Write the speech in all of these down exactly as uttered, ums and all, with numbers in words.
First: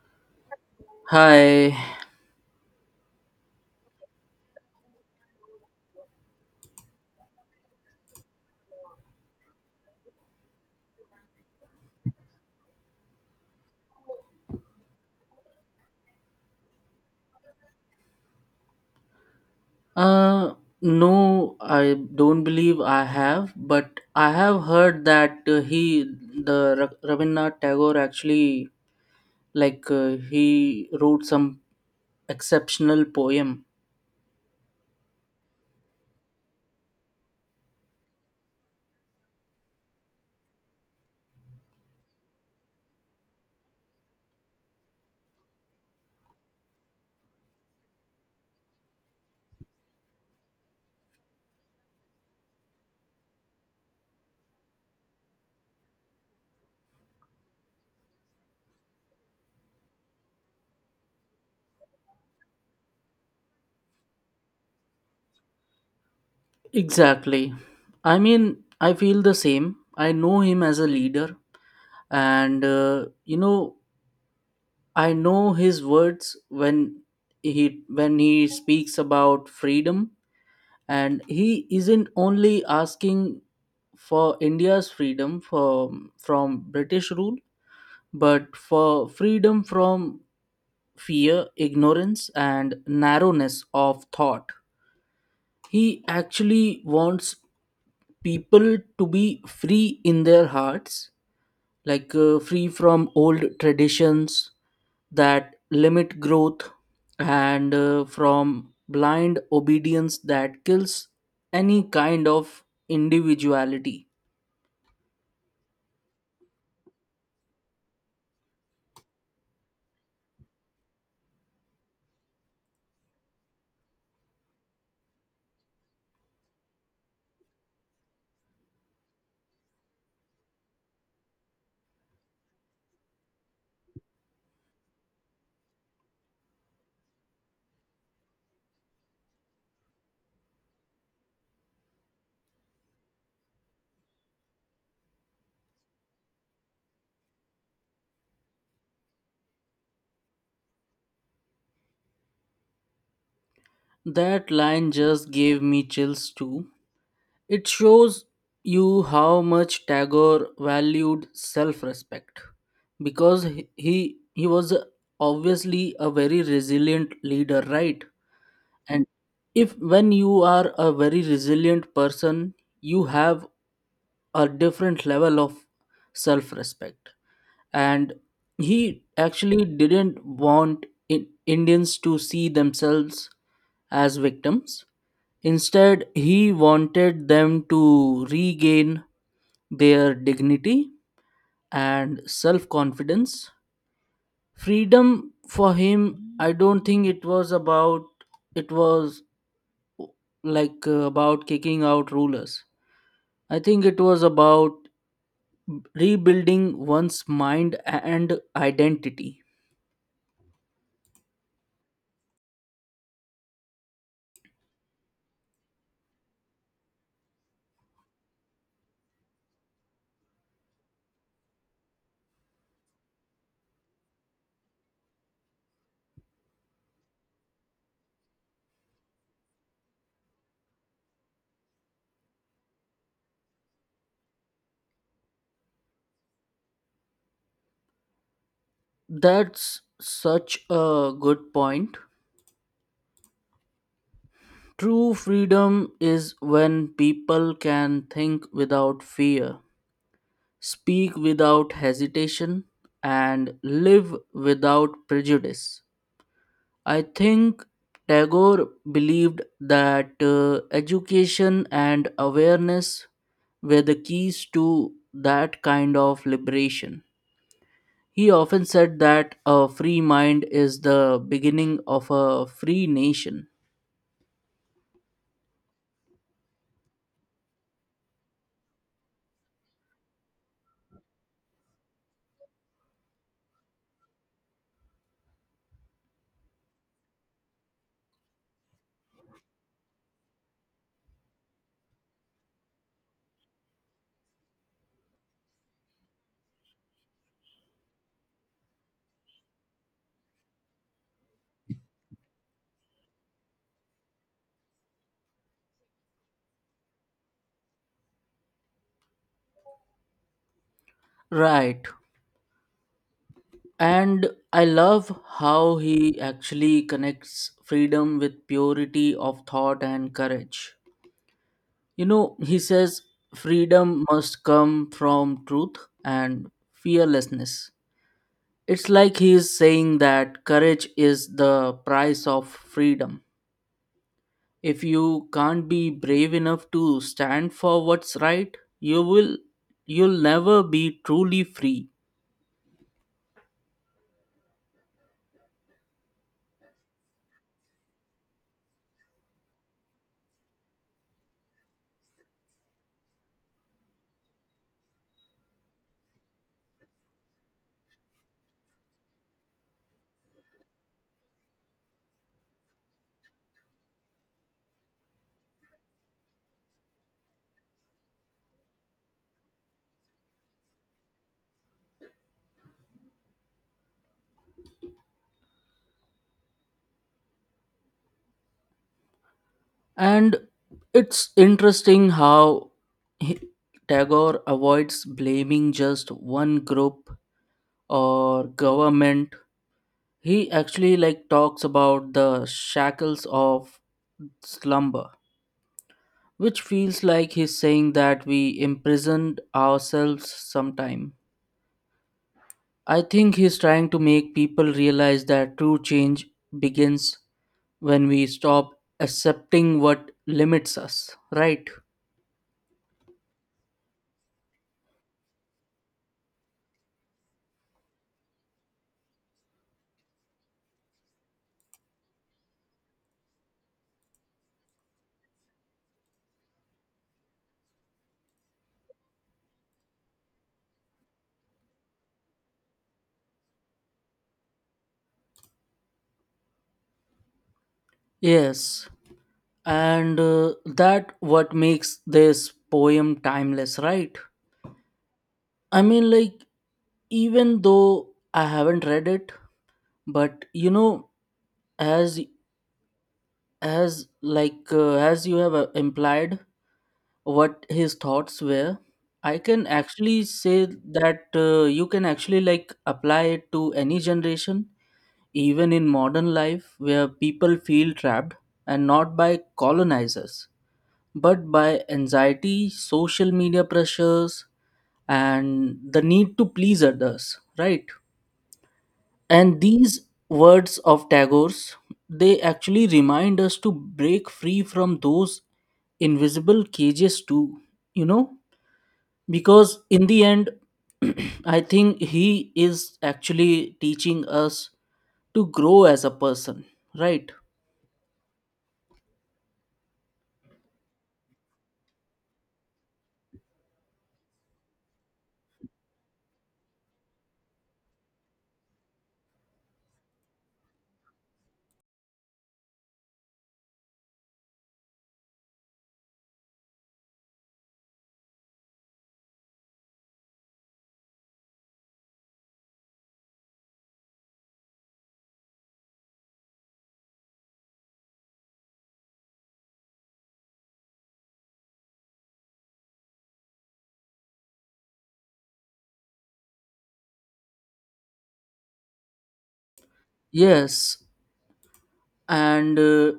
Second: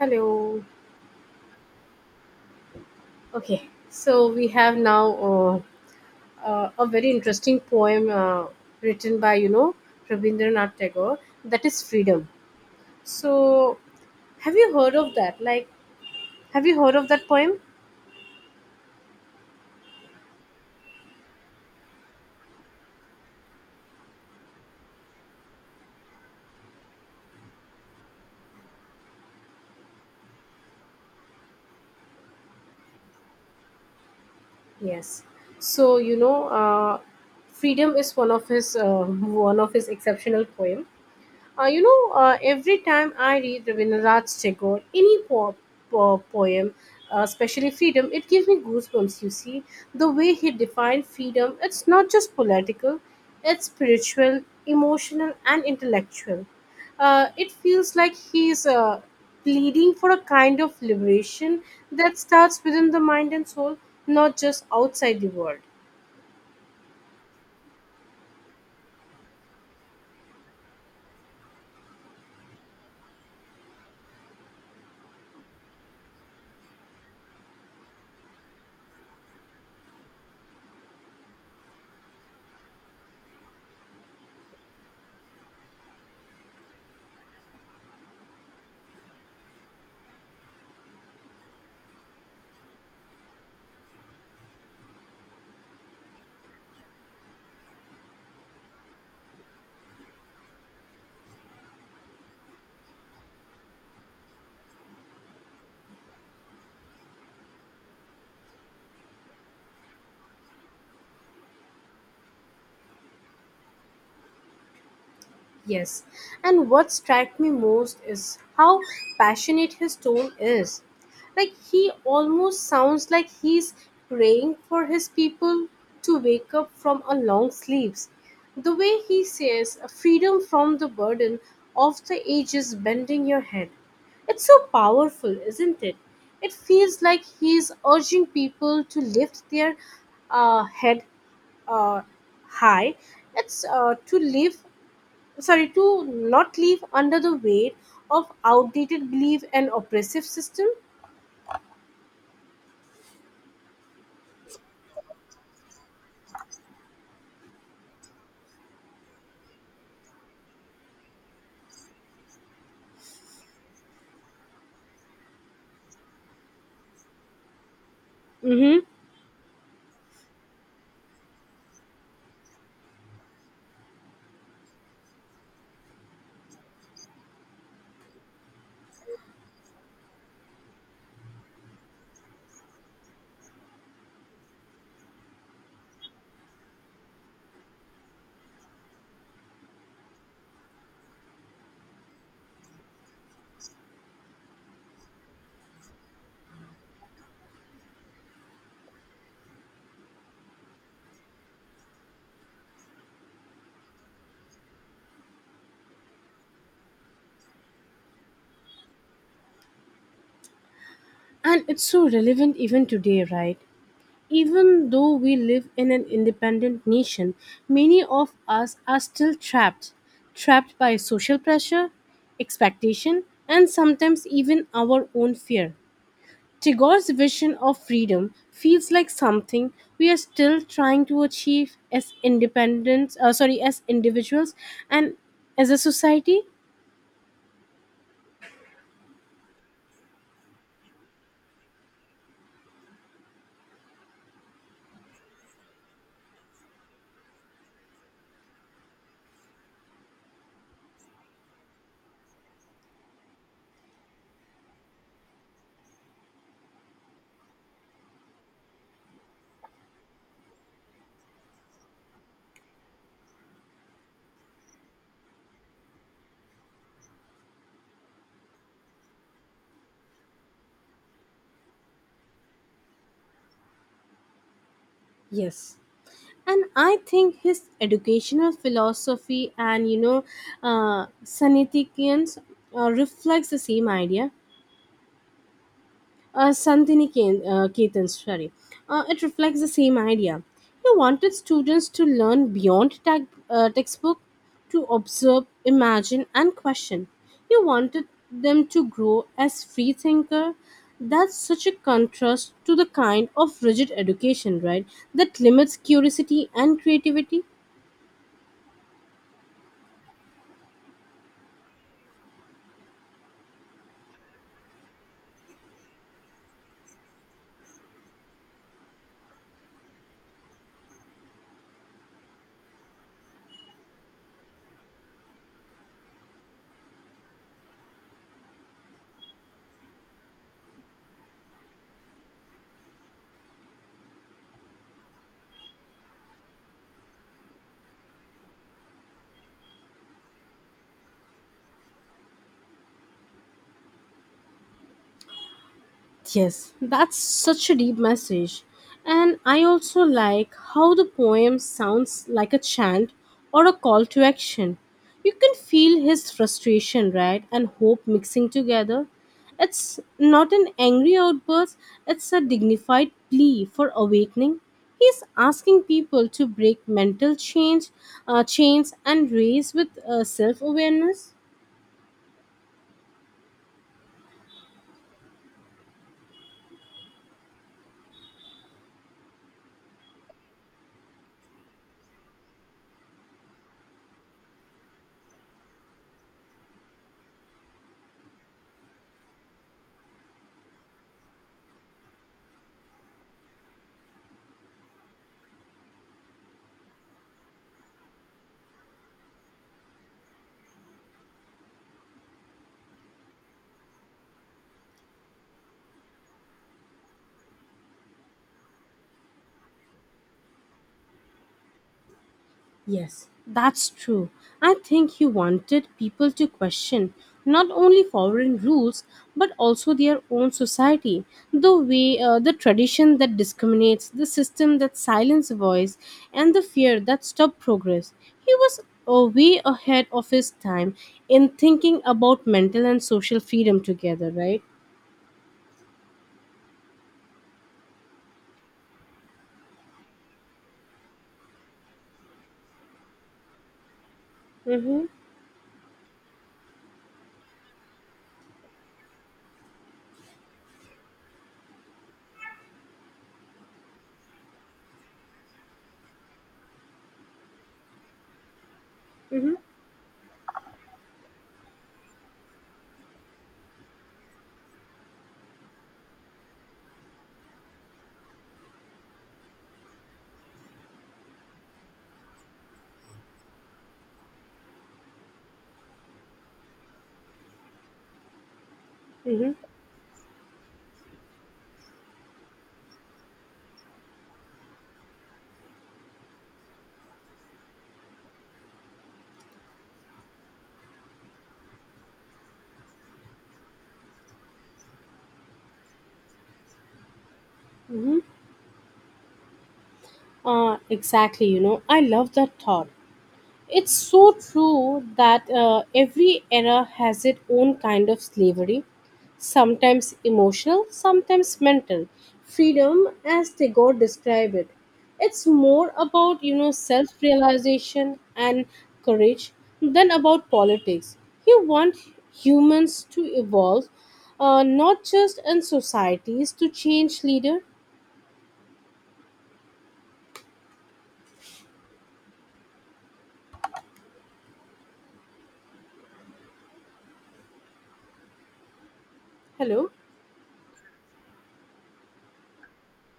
Hello. Hi. Okay, so we have now uh, uh, a very interesting poem uh, written by you know Rabindranath Tagore, that is Freedom. So, have you heard of that? Like, have you heard of that poem? Uh, no, I don't believe I have, but I have heard that uh, he, the Ra- Rabindranath Tagore, actually, like, uh, he wrote some exceptional poem. Yes. So you know, uh, Freedom is one of his uh, one of his exceptional poem. Uh, you know, uh, every time I read Rabindranath Tagore, any po- po- poem, uh, especially freedom, it gives me goosebumps. You see, the way he defined freedom, it's not just political, it's spiritual, emotional, and intellectual. Uh, it feels like he's uh, pleading for a kind of liberation that starts within the mind and soul, not just outside the world. Exactly. I mean, I feel the same. I know him as a leader, and uh, you know, I know his words when he when he speaks about freedom, and he isn't only asking for India's freedom from from British rule, but for freedom from fear, ignorance, and narrowness of thought. He actually wants people to be free in their hearts, like uh, free from old traditions that limit growth, and uh, from blind obedience that kills any kind of individuality. Yes, and what struck me most is how passionate his tone is. Like he almost sounds like he's praying for his people to wake up from a long sleeps. The way he says, freedom from the burden of the ages bending your head. It's so powerful, isn't it? It feels like he's urging people to lift their uh, head uh, high. It's uh, to live sorry to not live under the weight of outdated belief and oppressive system. That line just gave me chills too. It shows you how much Tagore valued self respect, because he, he he was obviously a very resilient leader, right? Mm-hmm. And if when you are a very resilient person, you have a different level of self respect. And he actually didn't want in, Indians to see themselves as victims. Instead, he wanted them to regain their dignity and self confidence. Freedom for him, I don't think it was about, it was like uh, about kicking out rulers. I think it was about rebuilding one's mind and identity. And it's so relevant even today, right? Even though we live in an independent nation, many of us are still trapped. Trapped by social pressure, expectation, and sometimes even our own fear. Tagore's vision of freedom feels like something we are still trying to achieve as independents, uh, sorry, as individuals and as a society. That's such a good point. True freedom is when people can think without fear, speak without hesitation, and live without prejudice. I think Tagore believed that uh, education and awareness were the keys to that kind of liberation. He often said that a free mind is the beginning of a free nation. Yes. And I think his educational philosophy and you know, uh, Saniticians uh, reflects the same idea. Uh, Santini Ke- uh, Ketan, sorry. Uh, it reflects the same idea. He wanted students to learn beyond tag, uh, textbook, to observe, imagine, and question. He wanted them to grow as free thinker. That's such a contrast to the kind of rigid education, right? That limits curiosity and creativity. Right. And I love how he actually connects freedom with purity of thought and courage. You know, he says freedom must come from truth and fearlessness. It's like he is saying that courage is the price of freedom. If you can't be brave enough to stand for what's right, you will you'll never be truly free. Yes, that's such a deep message. And I also like how the poem sounds like a chant or a call to action. You can feel his frustration, right, and hope mixing together. It's not an angry outburst, it's a dignified plea for awakening. He's asking people to break mental change, uh, chains and raise with uh, self awareness. And it's interesting how he- Tagore avoids blaming just one group or government. He actually like talks about the shackles of slumber, which feels like he's saying that we imprisoned ourselves sometime. I think he's trying to make people realize that true change begins when we stop accepting what limits us, right? Yes, that's true. I think he wanted people to question not only foreign rules but also their own society, the way, uh, the tradition that discriminates, the system that silences voice, and the fear that stops progress. He was uh, way ahead of his time in thinking about mental and social freedom together, right? Yes, and uh, that what makes this poem timeless, right? Mm-hmm, I mean, like, even though I haven't read it, but you know, as as like uh, as you have uh, implied what his thoughts were, I mm-hmm, can actually say that uh, you can actually like apply it to any generation, even in modern life where people feel trapped, and not by colonizers but by anxiety, social media pressures, and the need to please others, right? mm-hmm, And these words of Tagore's, they actually remind us to break free from those invisible cages too, you know, because in the end I think he is actually teaching us to grow as a person, right? mm-hmm. Uh, exactly, you know, I love that thought. It's so true that uh, every era has its own kind of slavery, sometimes emotional, sometimes mental. Freedom, as they God describe it, it's more about you know self-realization and courage than about politics. You want humans to evolve, uh, not just in societies to change leader. Hello. Yes, and uh,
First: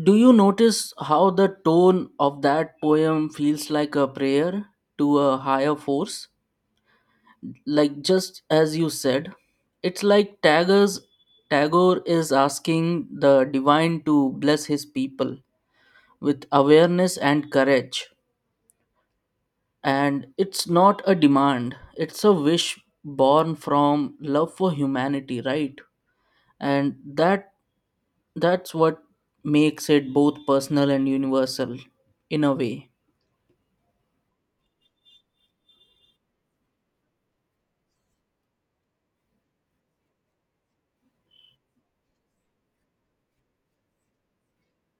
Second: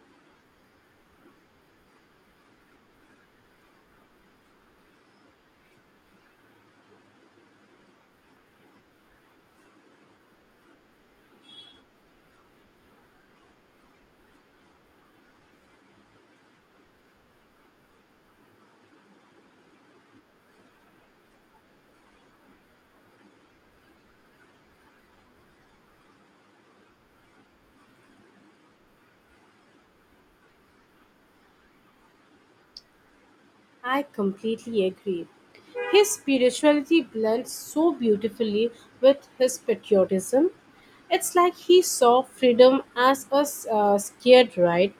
do you notice how the tone of that poem feels like a prayer to a higher force, like just as you said? It's like Tagore's Tagore is asking the divine to bless his people with awareness and courage, and it's not a demand, it's a wish born from love for humanity, right? And that that's what makes it both personal and universal in a way. I completely agree. His spirituality blends so beautifully with his patriotism. It's like he saw freedom as a uh, scared right,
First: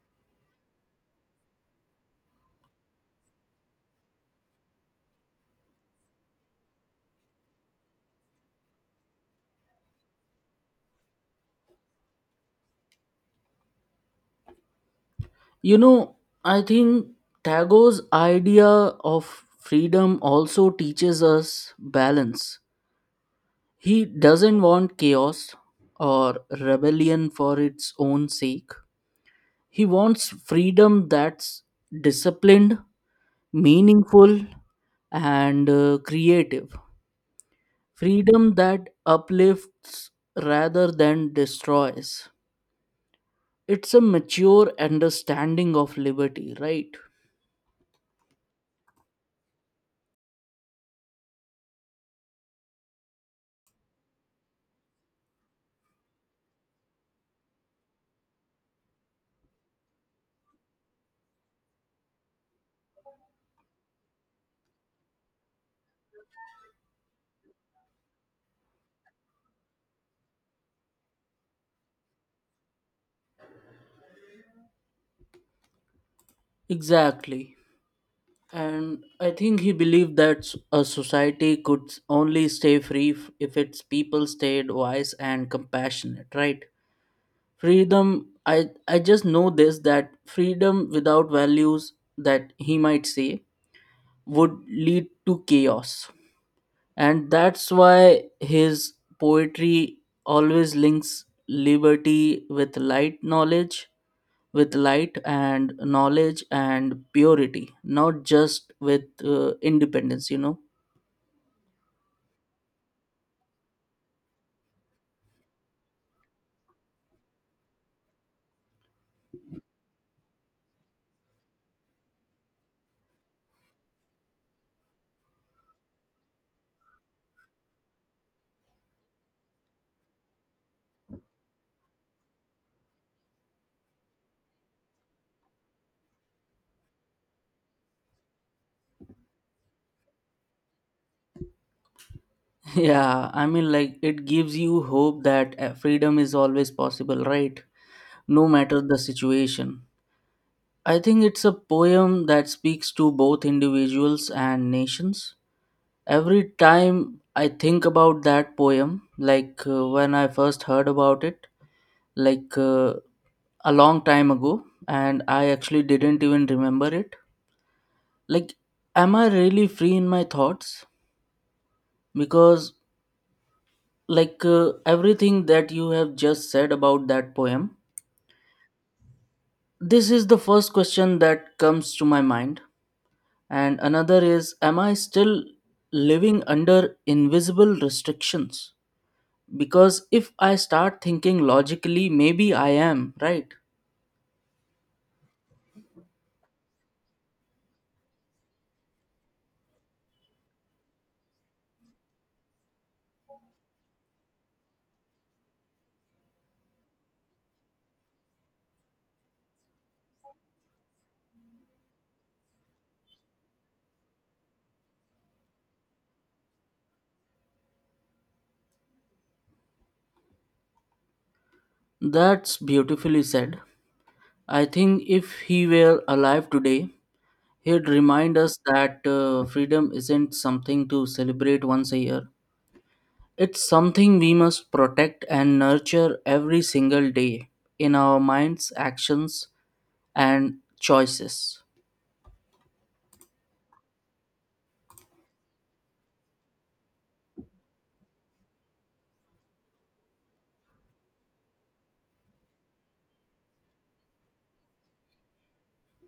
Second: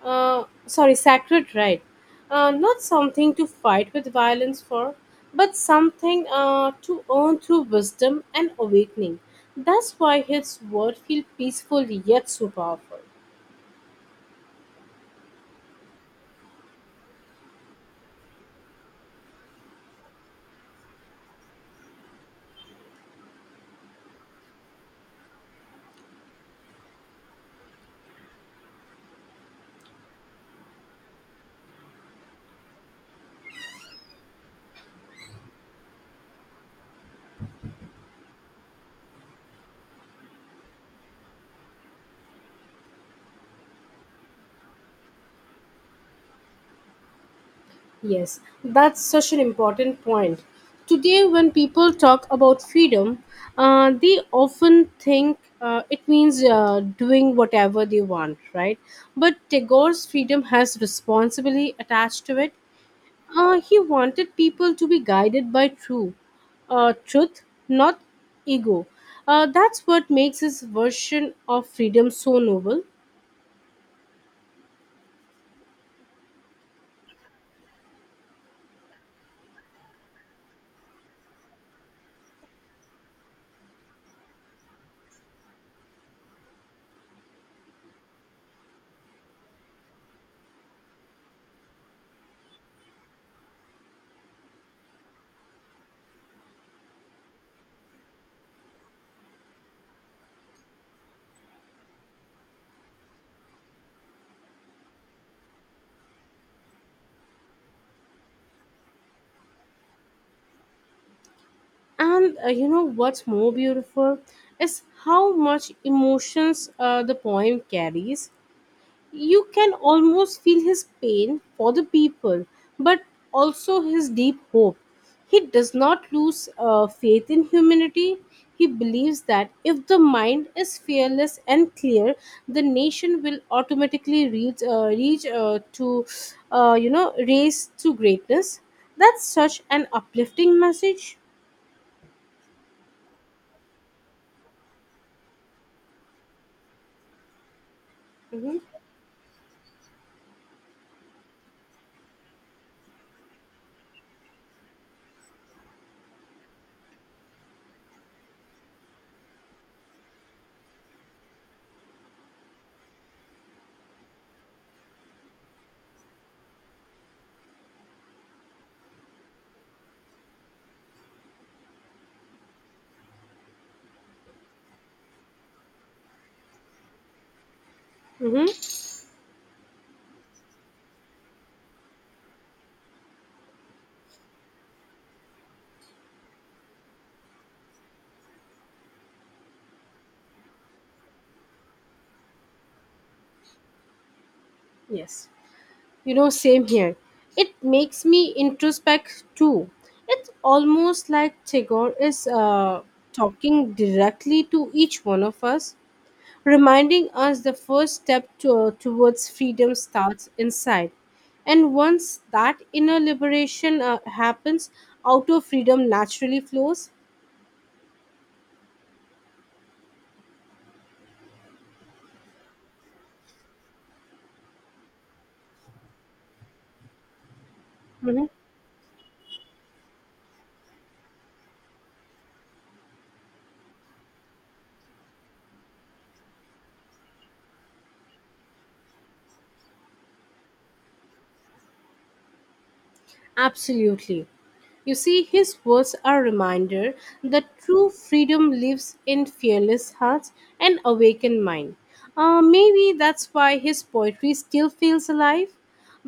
uh, sorry, sacred right, uh, not something to fight with violence for, but something uh, to earn through wisdom and awakening. That's why his word feel peaceful yet so powerful. You know, I think Tagore's idea of freedom also teaches us balance. He doesn't want chaos or rebellion for its own sake. He wants freedom that's disciplined, meaningful, and uh, creative. Freedom that uplifts rather than destroys. It's a mature understanding of liberty, right? Yes, that's such an important point. Today, when people talk about freedom, uh, they often think uh, it means uh, doing whatever they want, right? But Tagore's freedom has responsibility attached to it. Uh, he wanted people to be guided by true uh, truth, not ego. Uh, that's what makes his version of freedom so noble. Exactly. And I think he believed that s- a society could s- only stay free f- if its people stayed wise and compassionate, right? Freedom, I, I just know this, that freedom without values, that he might say, would lead to chaos. And that's why his poetry always links liberty with light knowledge, with light and knowledge and purity, not just with uh, independence, you know. And uh, you know what's more beautiful is how much emotions uh, the poem carries. You can almost feel his pain for the people, but also his deep hope. He does not lose uh, faith in humanity. He believes that if the mind is fearless and clear, the nation will automatically reach, uh, reach uh, to, uh, you know, race to greatness. That's such an uplifting message. Yeah, I mean, like, it gives you hope that uh, freedom is always possible, right? No Hmm. matter the situation. I think it's a poem that speaks to both individuals and nations. Every time I think about that poem, like uh, when I first heard about it, like uh, a long time ago, and I actually didn't even remember it. Like, am I really free in my thoughts? Because, like, uh, everything that you have just said about that poem, Hmm. this is the first question that comes to my mind. And another is, am I still living under invisible restrictions? Because if I start thinking logically, maybe I am, right? Yes, you know, same here. It makes me introspect too. It's almost like Tagore is uh, talking directly to each one of us, reminding us the first step to, uh, towards freedom starts inside. And once that inner liberation uh, happens, outer freedom naturally flows. That's beautifully said. I think if he were alive today, he'd remind us that uh, freedom isn't something to celebrate once a year, it's something we must protect and nurture every single day, in our minds, actions, and choices. Absolutely. You see, his words are a reminder that true freedom lives in fearless hearts and awakened mind. Uh, maybe that's why his poetry still feels alive,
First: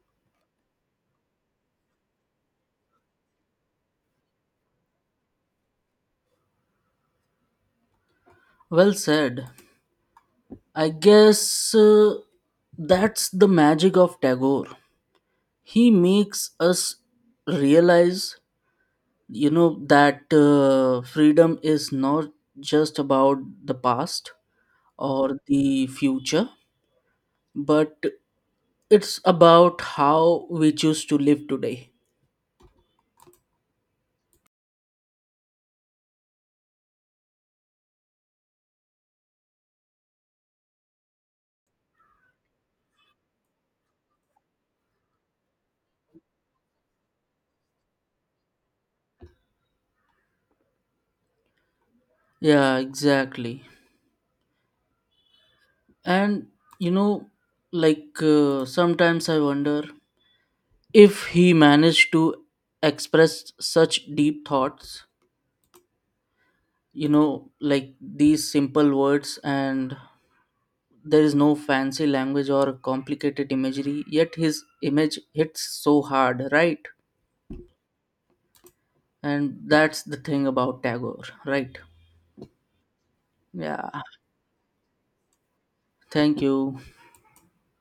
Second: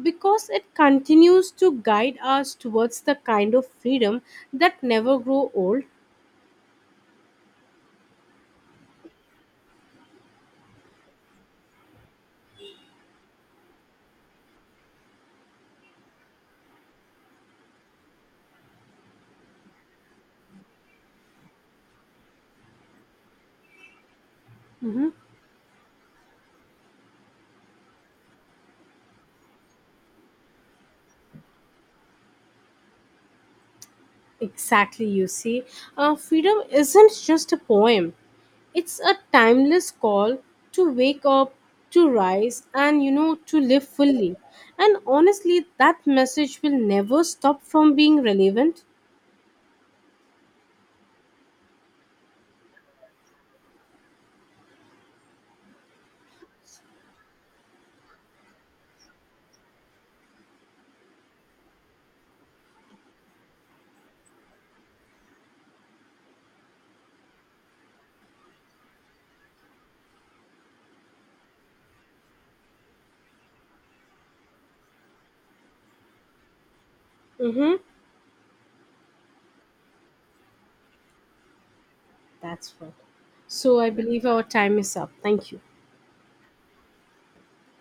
because it continues to guide us towards the kind of freedom that never grow old. Well said. I guess uh, that's the magic of Tagore. He makes us realize, you know, that uh, freedom is not just about the past Mhm. or the future, but it's about how we choose to live today. Exactly, you see. Uh, freedom isn't just a poem, it's a timeless call to wake up, to rise, and you know, to live fully. And honestly, that message will never stop from being relevant. Yeah, exactly. And, you know, like uh, sometimes I wonder if he managed to express such deep thoughts, you know, like these simple words, and there is no fancy language or complicated imagery, yet his image hits so hard, right? Mm-hmm. And that's the thing about Tagore, right? That's what. So Yeah, I believe our time is up. Thank you. thank you.